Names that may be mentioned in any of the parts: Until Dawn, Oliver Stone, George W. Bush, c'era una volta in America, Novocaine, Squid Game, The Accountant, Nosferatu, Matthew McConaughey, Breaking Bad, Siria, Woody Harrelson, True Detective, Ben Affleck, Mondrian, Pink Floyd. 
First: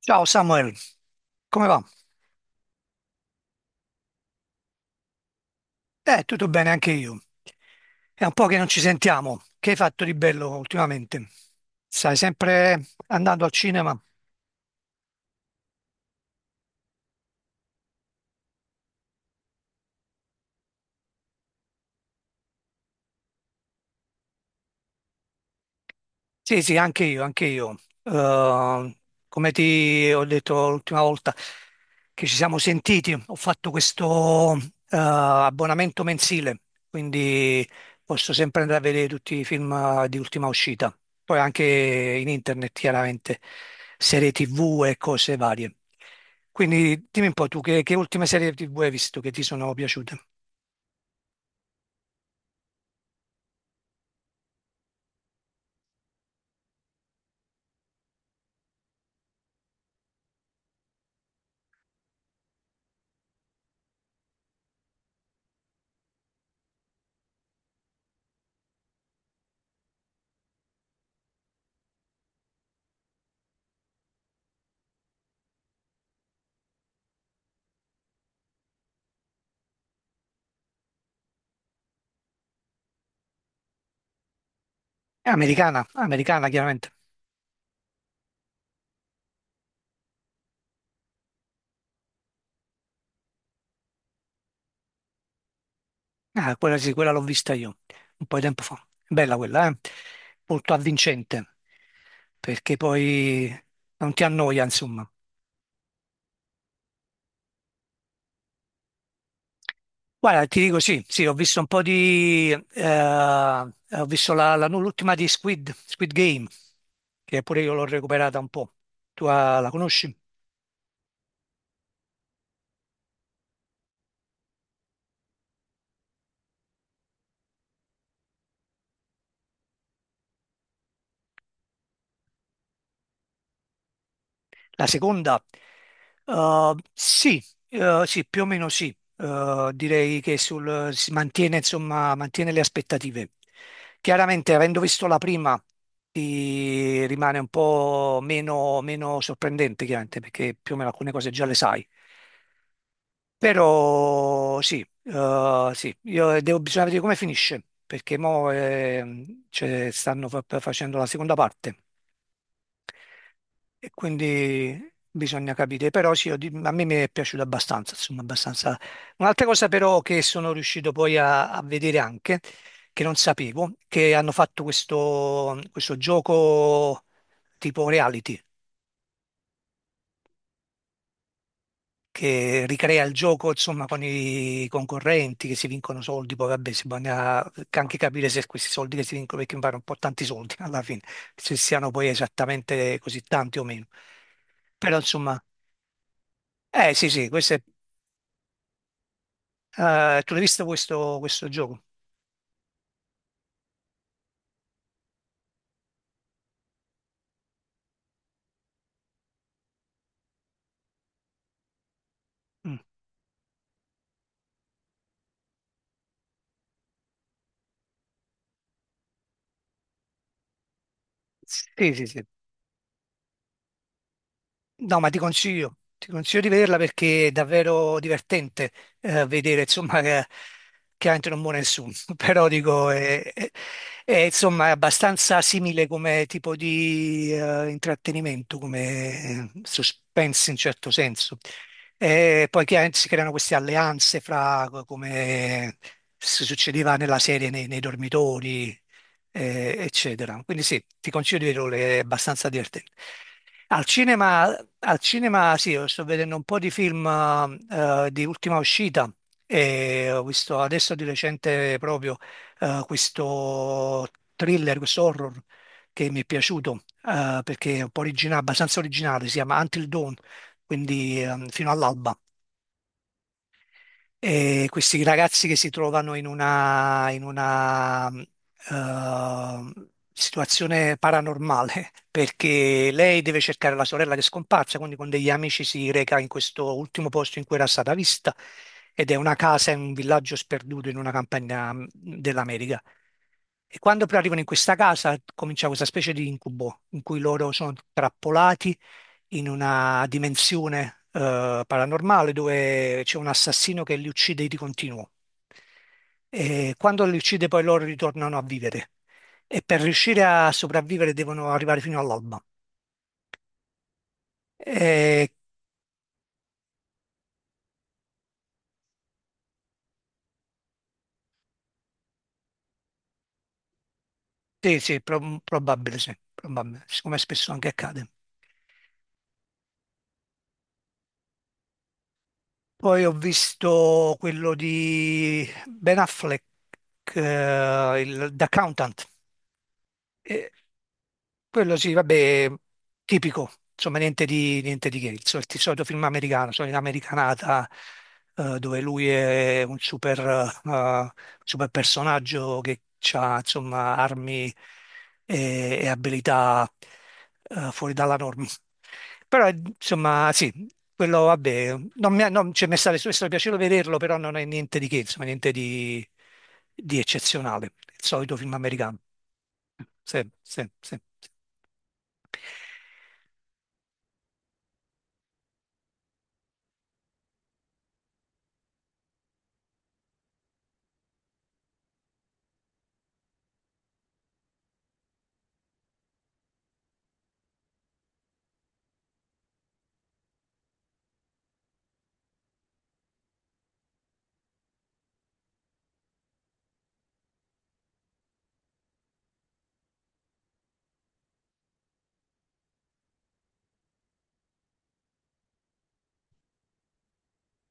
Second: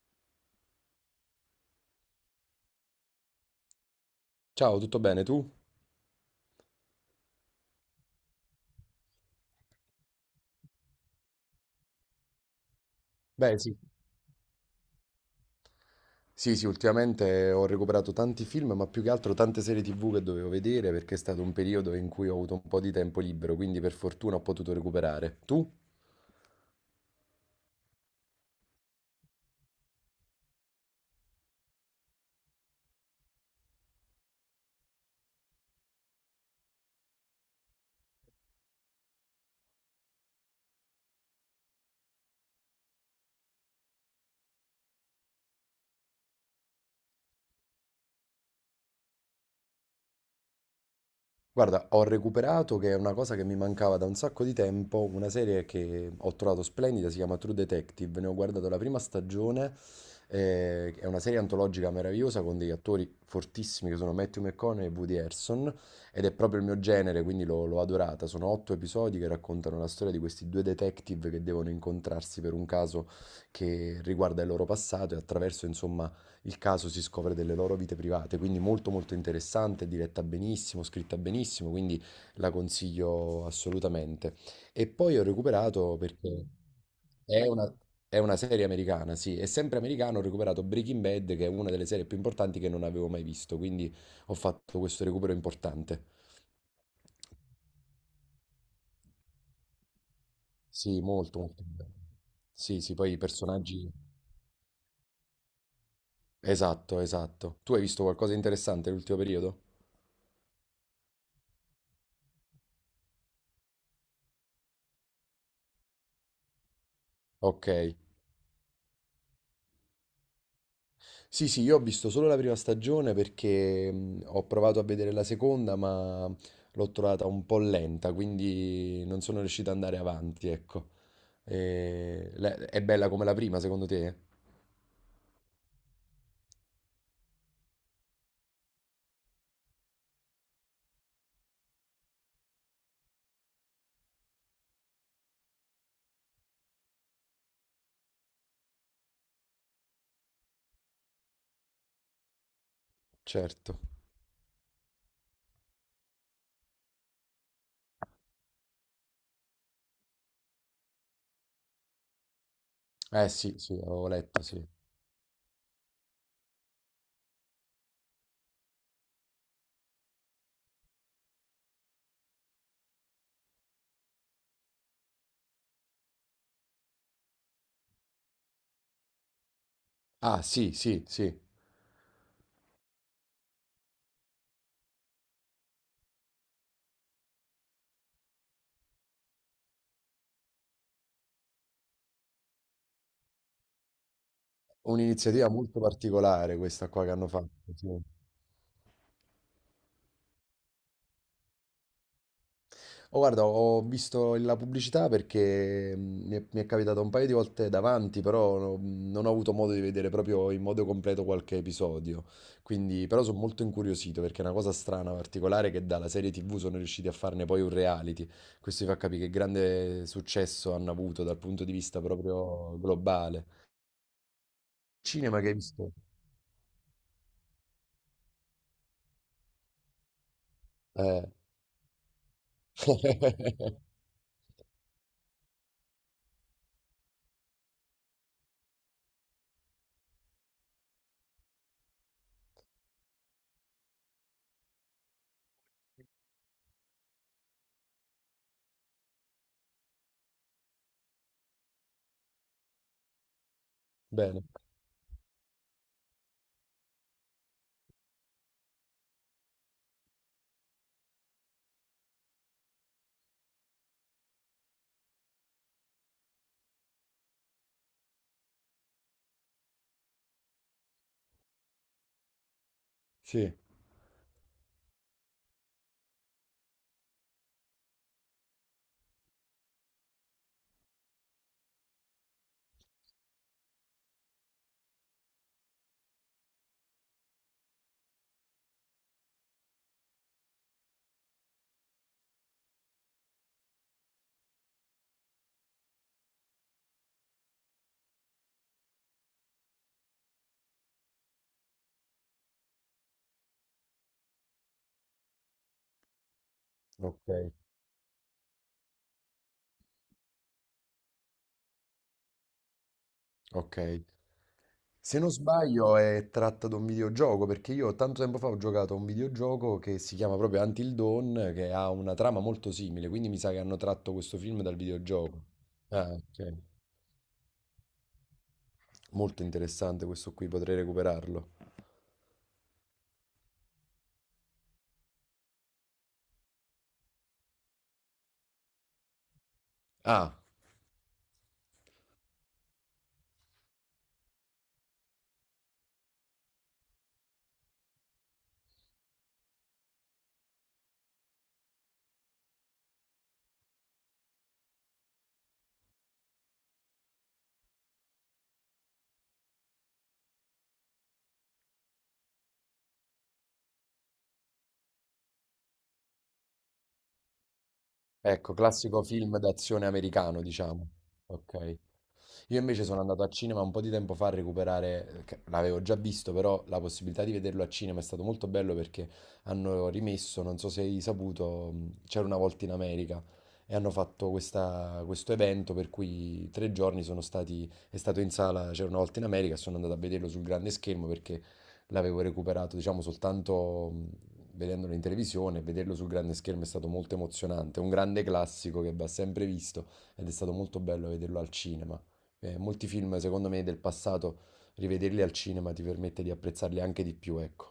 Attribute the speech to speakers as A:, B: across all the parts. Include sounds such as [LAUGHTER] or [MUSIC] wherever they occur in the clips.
A: Ciao Samuel, come va?
B: Ciao, tutto bene tu?
A: Tutto bene anche io. È un po' che non ci sentiamo. Che hai fatto di bello ultimamente? Stai sempre andando al
B: Beh, sì.
A: cinema?
B: Sì, sì, ultimamente ho recuperato tanti film, ma più che altro tante serie TV che dovevo vedere perché è stato un periodo in cui ho avuto un po' di tempo libero, quindi per fortuna ho potuto recuperare. Tu?
A: Sì, sì, anche io, anche io. Eh, Come ti ho detto l'ultima volta che ci siamo sentiti, ho fatto questo abbonamento mensile, quindi posso sempre andare a vedere tutti i film di ultima uscita, poi anche in internet, chiaramente, serie TV e cose varie. Quindi dimmi un po' tu che ultime serie TV hai visto che ti sono piaciute?
B: Guarda, ho recuperato, che è una cosa che mi mancava da un sacco di tempo, una serie che ho trovato splendida, si chiama True Detective, ne ho guardato la prima stagione, è una serie antologica meravigliosa con degli attori fortissimi che sono Matthew McConaughey e Woody Harrelson ed è proprio il mio genere, quindi l'ho adorata. Sono otto episodi che raccontano la storia di questi due detective che devono incontrarsi per un caso che riguarda il loro passato e attraverso, insomma, il caso si scopre delle loro vite private, quindi molto molto interessante, diretta benissimo, scritta benissimo, quindi la consiglio assolutamente. E poi ho
A: È americana,
B: recuperato perché
A: americana chiaramente.
B: è una, è una serie americana, sì, è sempre americana, ho recuperato Breaking Bad, che è una delle serie più importanti che non avevo mai visto, quindi ho fatto questo recupero importante.
A: Ah, quella sì, quella l'ho vista io un po' di tempo fa. Bella quella, eh? Molto
B: Sì, molto
A: avvincente,
B: molto bello.
A: perché
B: Sì, sì, poi i
A: poi
B: personaggi...
A: non ti annoia, insomma.
B: Esatto, esatto. Tu hai visto qualcosa di interessante nell'ultimo periodo?
A: Guarda, ti dico sì, sì, ho visto un po' di... ho visto l'ultima di Squid Game, che pure
B: Ok.
A: io l'ho recuperata un po'. Tu ah, la conosci?
B: Sì, sì, io ho visto solo la prima stagione perché ho provato a vedere la seconda, ma l'ho trovata un po' lenta, quindi non sono riuscito ad andare avanti, ecco. È bella come la prima, secondo te?
A: La seconda? Sì, sì, più o meno sì. Direi che si mantiene, insomma, mantiene le aspettative. Chiaramente, avendo visto la prima, ti rimane un po' meno, meno sorprendente, chiaramente, perché più o meno alcune cose già le sai.
B: Certo.
A: Però sì, sì, bisogna vedere come finisce, perché mo cioè, stanno facendo la seconda parte
B: Eh sì, sì,
A: e
B: avevo letto, sì.
A: quindi bisogna capire, però sì, a me mi è piaciuto abbastanza, insomma, abbastanza. Un'altra cosa però che sono riuscito poi a vedere anche, che non sapevo, che hanno fatto questo gioco tipo reality,
B: Ah, sì, sì, sì.
A: che ricrea il gioco, insomma, con i concorrenti che si vincono soldi, poi vabbè, si bisogna anche capire se questi soldi che si vincono, perché mi pare un po' tanti soldi [LAUGHS] alla fine, se siano poi esattamente così tanti o meno. Però insomma,
B: Un'iniziativa molto particolare questa
A: eh
B: qua
A: sì,
B: che hanno
A: sì,
B: fatto,
A: questo è.
B: sì.
A: Tu l'hai visto questo gioco?
B: Oh, guarda, ho visto la pubblicità perché mi è capitato un paio di volte davanti, però non ho avuto modo di vedere proprio in modo completo qualche episodio.
A: Mm.
B: Quindi, però sono molto incuriosito perché è una cosa strana, particolare, che dalla serie TV sono riusciti a farne poi un reality. Questo vi fa capire che grande successo hanno avuto dal punto di
A: Sì,
B: vista
A: sì, sì.
B: proprio globale.
A: No, ma
B: Cinema che hai visto?
A: ti consiglio di vederla perché è davvero divertente vedere, insomma, che
B: Eh.
A: chiaramente non muore nessuno, [LAUGHS] però dico,
B: [LAUGHS]
A: è, insomma, è abbastanza simile come tipo di intrattenimento, come suspense in certo senso. E poi chiaramente si creano queste alleanze fra come si succedeva nella serie nei dormitori eccetera. Quindi sì, ti consiglio di vederlo, è abbastanza divertente. Al
B: Bene,
A: cinema Al cinema sì, io sto vedendo un po' di film di ultima uscita e ho visto adesso di recente proprio questo thriller, questo horror che mi è piaciuto perché è un po' originale, abbastanza originale, si chiama Until Dawn, quindi fino all'alba.
B: sì,
A: E questi ragazzi che si trovano in una situazione paranormale, [LAUGHS] perché lei deve cercare la sorella che è scomparsa, quindi con degli amici si reca in questo ultimo posto in cui era stata vista, ed è una casa in un villaggio sperduto in una campagna dell'America. E quando poi arrivano in questa casa comincia questa specie di incubo in cui loro sono trappolati in una dimensione paranormale dove c'è un assassino che li uccide di continuo. E quando li
B: ok,
A: uccide poi loro ritornano a vivere e per riuscire a sopravvivere devono arrivare fino all'alba.
B: ok. Se
A: E,
B: non sbaglio è tratta da un videogioco, perché io tanto tempo fa ho giocato a un videogioco che si chiama proprio Until Dawn, che ha una trama molto simile, quindi mi sa che hanno tratto questo film dal
A: sì, sì,
B: videogioco.
A: probabile,
B: Ah,
A: sì,
B: ok.
A: probabile, siccome spesso anche accade.
B: Molto interessante questo qui, potrei recuperarlo.
A: Poi ho visto quello di Ben Affleck, The Accountant.
B: Ah,
A: E quello sì, vabbè, tipico, insomma, niente di che, il solito film americano, solita americanata, dove lui è un super, eh, super personaggio che ha, insomma, armi e abilità, fuori dalla norma. Però, insomma, sì, quello, vabbè, non mi, ha- non, cioè, mi è stato piacevole vederlo, però non è niente di che, insomma, niente di, di eccezionale, il solito film
B: ecco,
A: americano.
B: classico film d'azione
A: Sì,
B: americano,
A: sì,
B: diciamo.
A: sì.
B: Ok. Io invece sono andato a cinema un po' di tempo fa a recuperare, che l'avevo già visto, però la possibilità di vederlo a cinema è stato molto bello perché hanno rimesso, non so se hai saputo, c'era una volta in America e hanno fatto questo evento per cui tre giorni sono stati, è stato in sala, c'era una volta in America, e sono andato a vederlo sul grande schermo perché l'avevo recuperato, diciamo, soltanto vedendolo in televisione, e vederlo sul grande schermo è stato molto emozionante, un grande classico che va sempre visto ed è stato molto bello vederlo al cinema. Molti film, secondo me, del passato, rivederli al cinema ti permette di apprezzarli anche di più, ecco.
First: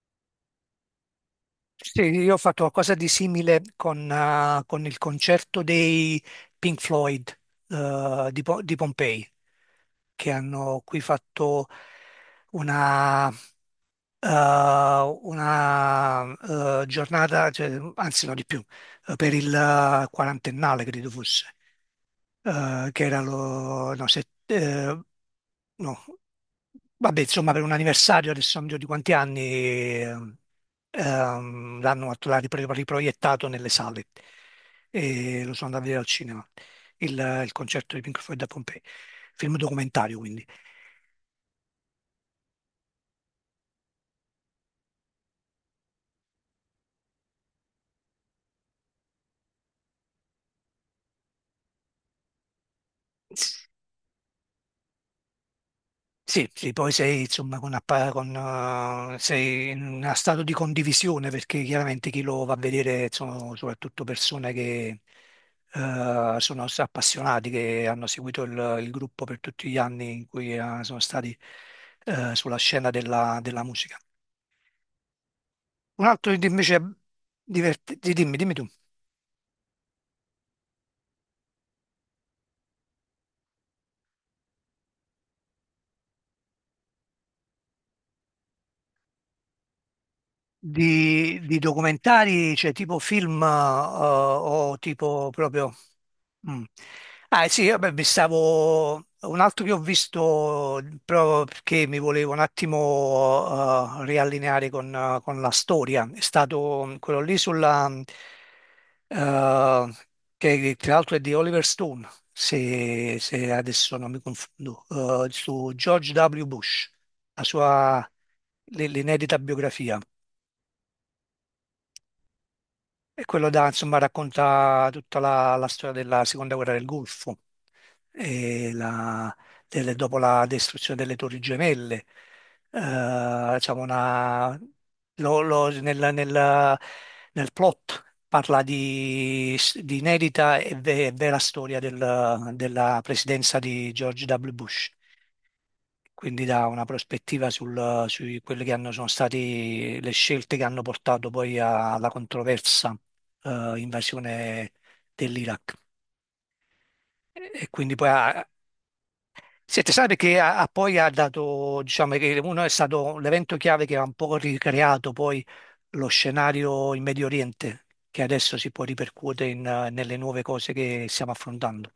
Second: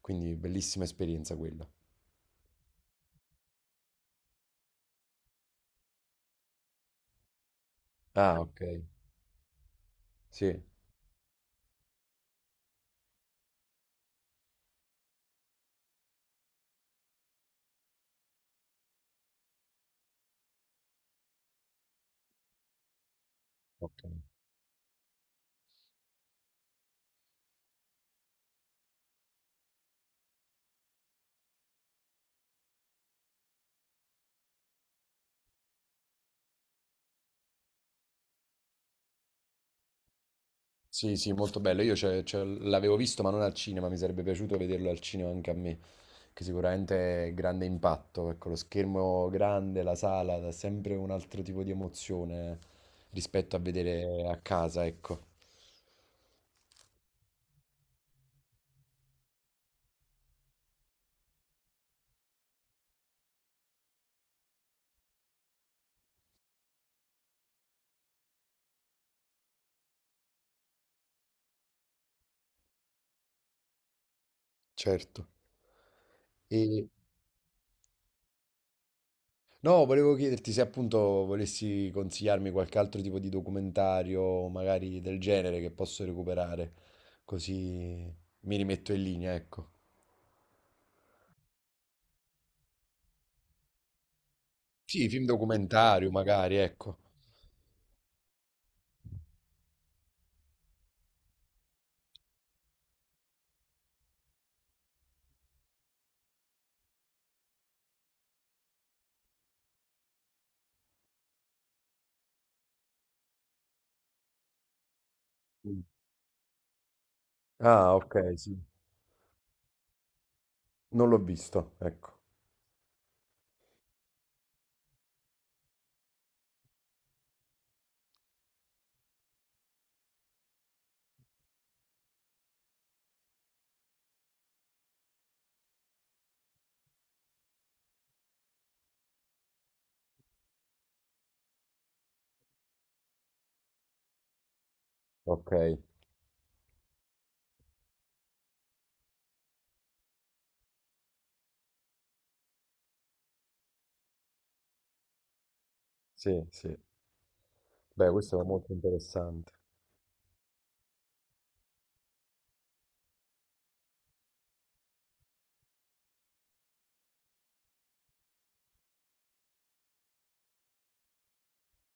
B: Quindi bellissima esperienza quella.
A: Sì, io ho fatto qualcosa di simile con il concerto dei Pink Floyd, eh,
B: Ah,
A: di, Po-
B: ok.
A: di Pompei, che
B: Sì.
A: hanno qui fatto una, una, giornata, cioè, anzi no di più, per il quarantennale credo fosse. Che era lo,
B: Ok.
A: no, se- no, Vabbè, insomma, per un anniversario, adesso non mi ricordo di quanti anni, ehm, l'hanno fatto- l'ha ripro- riproiettato nelle sale e lo sono andato a vedere al cinema, il concerto di Pink Floyd a Pompei, film documentario quindi.
B: Sì, sì, molto bello. Io l'avevo visto, ma non al cinema, mi sarebbe piaciuto vederlo al cinema anche a me, che sicuramente è grande impatto. Ecco, lo schermo grande, la sala, dà sempre un altro tipo di emozione rispetto a vedere a casa, ecco.
A: Sì, sì, poi sei insomma con, sei in uno stato di condivisione perché chiaramente chi lo va a vedere sono soprattutto persone che sono appassionati, che hanno seguito il gruppo per tutti gli anni in cui sono stati sulla scena della musica.
B: Certo.
A: Un altro invece,
B: E
A: dimmi, dimmi tu.
B: no, volevo chiederti se appunto volessi consigliarmi qualche altro tipo di documentario, magari del genere, che posso recuperare, così mi rimetto in linea, ecco.
A: Di documentari, cioè tipo film o
B: Sì, film
A: tipo proprio...
B: documentario, magari,
A: Mm.
B: ecco.
A: Ah sì, vabbè, mi stavo... Un altro che ho visto proprio perché mi volevo un attimo riallineare con la storia è stato quello lì sulla... eh, che tra l'altro è di Oliver Stone, se adesso non mi confondo, su
B: Mm.
A: George W. Bush, la
B: Ah,
A: sua
B: ok, sì.
A: l'inedita biografia.
B: Non l'ho visto, ecco.
A: E quello da, insomma, racconta tutta la storia della seconda guerra del Golfo, e la- dopo la distruzione delle Torri Gemelle. Diciamo lo- lo- nel, nel- nel plot parla di inedita e vera storia della presidenza di George W. Bush,
B: Ok,
A: quindi dà una prospettiva su quelle che hanno, sono state le scelte che hanno portato alla controversa invasione dell'Iraq.
B: sì, sì.
A: E quindi poi
B: Beh, questo è
A: ha,
B: molto interessante,
A: si è tesoro perché ha, ha poi ha dato, diciamo che uno è stato l'evento chiave che ha un po' ricreato poi lo scenario in Medio Oriente, che adesso si può ripercuotere in, nelle nuove cose che stiamo affrontando,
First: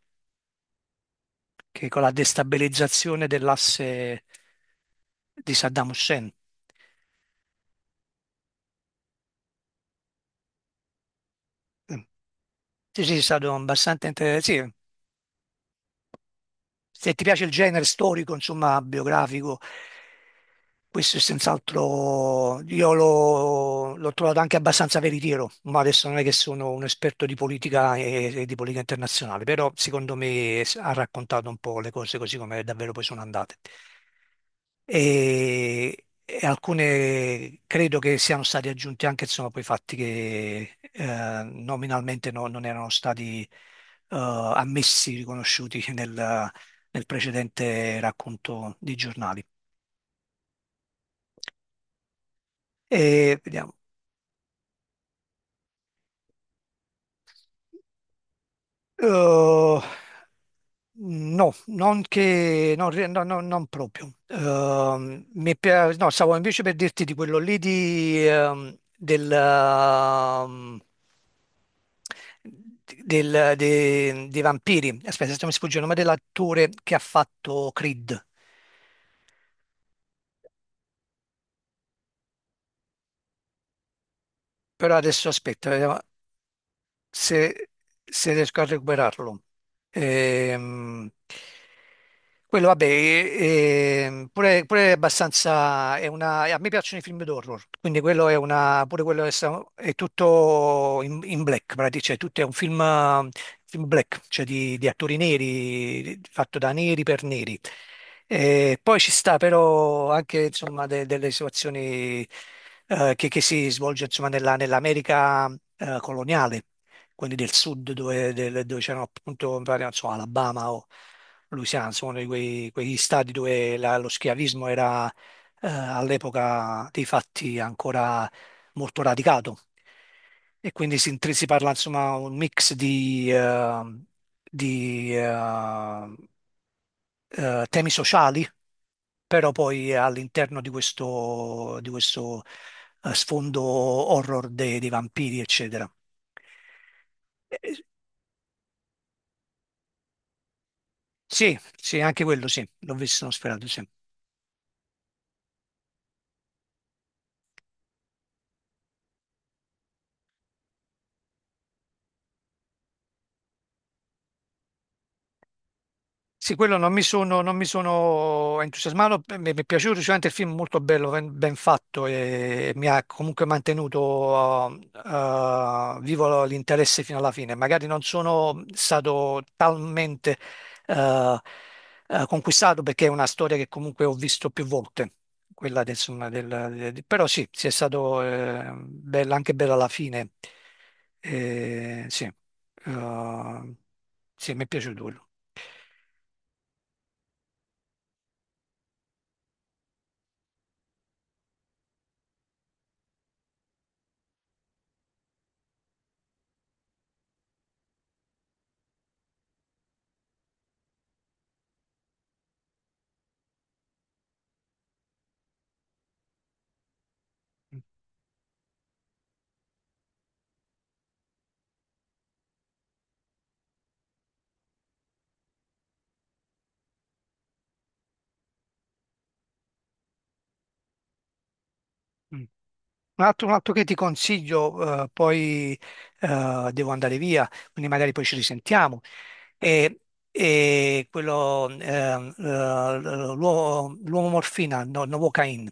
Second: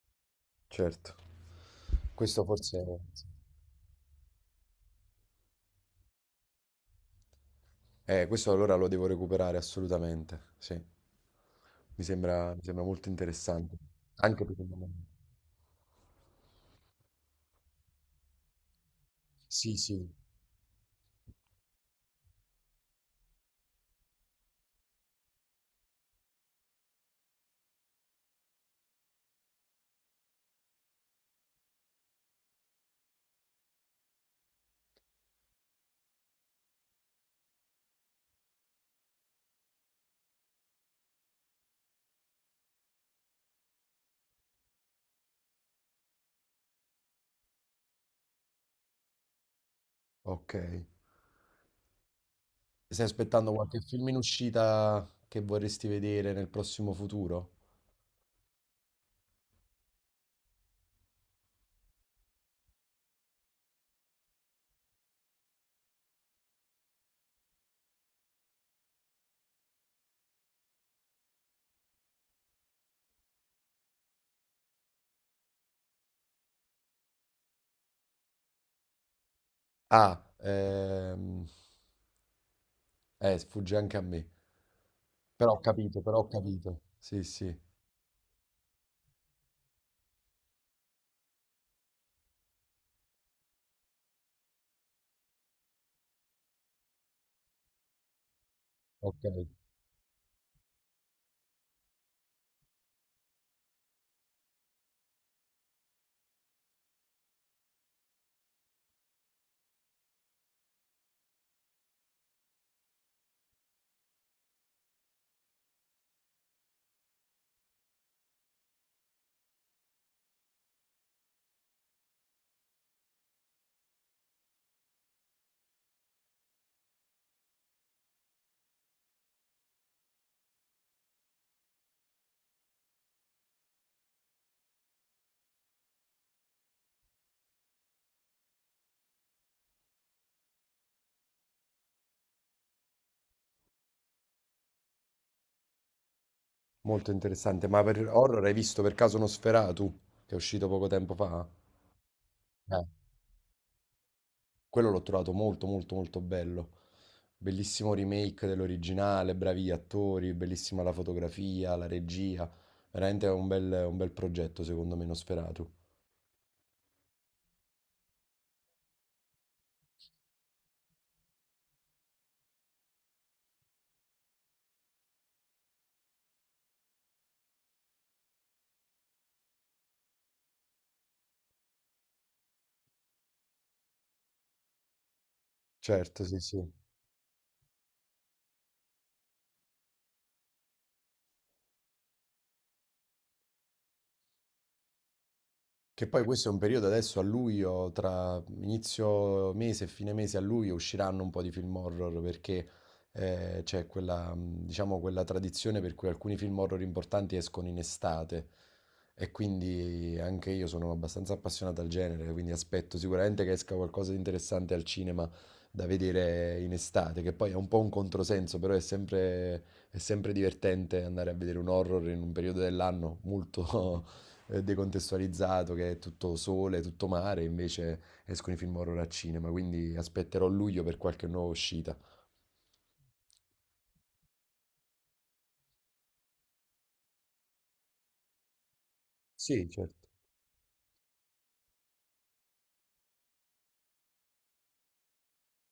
B: certo.
A: che è con la
B: Questo forse...
A: destabilizzazione dell'asse di Saddam Hussein.
B: Questo allora lo devo recuperare assolutamente, sì. Mi sembra
A: Sì,
B: molto
A: sì, è stato
B: interessante.
A: abbastanza
B: Anche per il
A: interessante
B: momento.
A: se ti piace il genere storico, insomma, biografico,
B: Sì, sì,
A: questo è senz'altro, l'ho trovato anche abbastanza veritiero, ma adesso non è che sono un esperto di politica e di politica internazionale, però secondo me ha raccontato un po' le cose così come davvero poi sono andate. E alcune credo che siano stati aggiunti anche insomma, poi fatti che nominalmente non erano stati ammessi, riconosciuti nel precedente racconto di giornali.
B: ok. Stai
A: E
B: aspettando
A: vediamo.
B: qualche film in uscita che vorresti vedere nel prossimo futuro?
A: Eh, no, non che, non, re- no, no, non proprio. No, stavo invece per dirti di quello lì di, del, dei vampiri. Aspetta, se mi sfugge il nome dell'attore che ha fatto Creed.
B: Ah, sfugge anche a me.
A: Però adesso
B: Però ho
A: aspetta, vediamo.
B: capito, però ho capito. Sì, sì,
A: se, Se riesco a recuperarlo. Ehm, quello, vabbè, e pure, pure è abbastanza. È una, a me piacciono i film d'horror, quindi quello è una. Pure quello
B: ok.
A: è, è tutto in black, praticamente, cioè tutto è un film, film black, cioè di attori neri, fatto da neri per neri. E poi ci sta però anche insomma, delle situazioni che si svolge insomma, nell'America coloniale quindi del sud dove c'erano appunto, mi pare, non so, Alabama o Louisiana, insomma, uno di quegli stati dove lo schiavismo era all'epoca dei fatti ancora molto radicato. E quindi si parla insomma un mix di, temi sociali, però poi all'interno di di questo, sfondo horror dei vampiri, eccetera.
B: Molto interessante.
A: Eh,
B: Ma per horror hai visto per caso Nosferatu, che è uscito poco tempo fa?
A: sì, sì, anche quello sì,
B: Eh,
A: l'ho visto, l'ho sperato, sì.
B: quello l'ho trovato molto, molto, molto bello. Bellissimo remake dell'originale, bravi attori, bellissima la fotografia, la regia. Veramente è un bel progetto, secondo me, Nosferatu.
A: Sì, quello non mi sono entusiasmato, beh, mi è piaciuto sicuramente il film, molto bello, ben, ben fatto e mi ha comunque mantenuto vivo l'interesse fino alla fine. Magari non sono stato talmente eh, conquistato perché è una storia che comunque ho visto più volte, quella del,
B: Certo,
A: insomma,
B: sì, sì.
A: però sì, sì, è stato bello, anche bello alla fine. Sì, sì, mi è piaciuto quello.
B: Che poi questo è un periodo adesso a luglio, tra inizio mese e fine mese a luglio usciranno un po' di film horror perché c'è quella, diciamo, quella tradizione per cui alcuni film horror importanti escono in estate e quindi anche io sono abbastanza appassionato al genere, quindi aspetto sicuramente che esca qualcosa di interessante al cinema da vedere in estate, che poi è un po' un controsenso, però è sempre divertente andare a vedere un horror in un periodo dell'anno molto... decontestualizzato, che è tutto sole, tutto mare, invece escono i film horror al cinema, quindi aspetterò luglio per qualche nuova uscita.
A: Mm. Un altro che ti consiglio, poi devo andare via, quindi magari poi ci risentiamo.
B: Sì,
A: È,
B: certo.
A: è quello, l'uomo morfina, no, Novocaine,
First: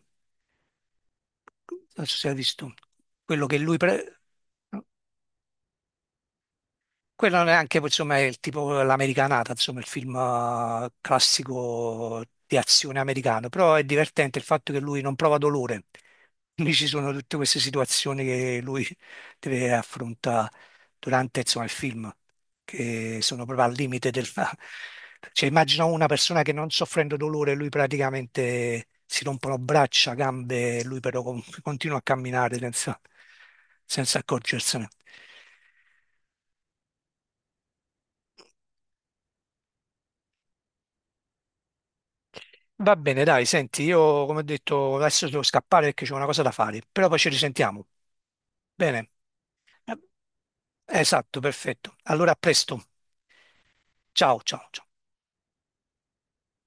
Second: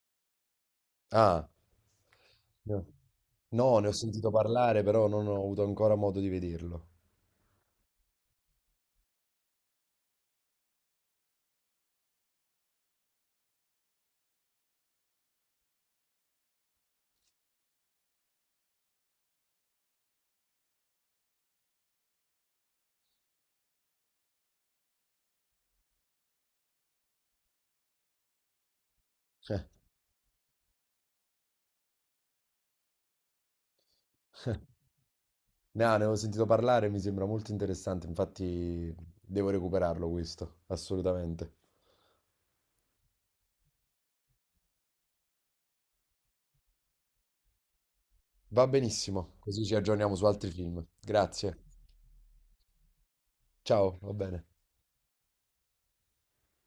B: Ah,
A: non so se hai visto,
B: no,
A: quello
B: no, ne ho sentito parlare, però non ho avuto ancora modo di vederlo.
A: quello non è anche, insomma, è il tipo l'americanata, insomma, il film classico di azione americano, però è divertente il fatto che lui non prova dolore, quindi ci sono tutte queste situazioni che lui deve affrontare durante, insomma, il film, che sono proprio al limite del... Cioè, immagino una persona che non soffrendo dolore, lui praticamente si rompono
B: Eh,
A: braccia, gambe, lui però continua a camminare senza, senza accorgersene.
B: no, ne ho sentito parlare, mi sembra molto interessante, infatti devo recuperarlo questo, assolutamente.
A: Va bene, dai, senti, io come ho detto adesso devo scappare perché c'è una cosa da fare, però poi ci risentiamo.
B: Va
A: Bene.
B: benissimo, così ci
A: Eh,
B: aggiorniamo su altri film.
A: Esatto,
B: Grazie.
A: perfetto. Allora a presto.
B: Ciao, va
A: Ciao,
B: bene.
A: ciao, ciao.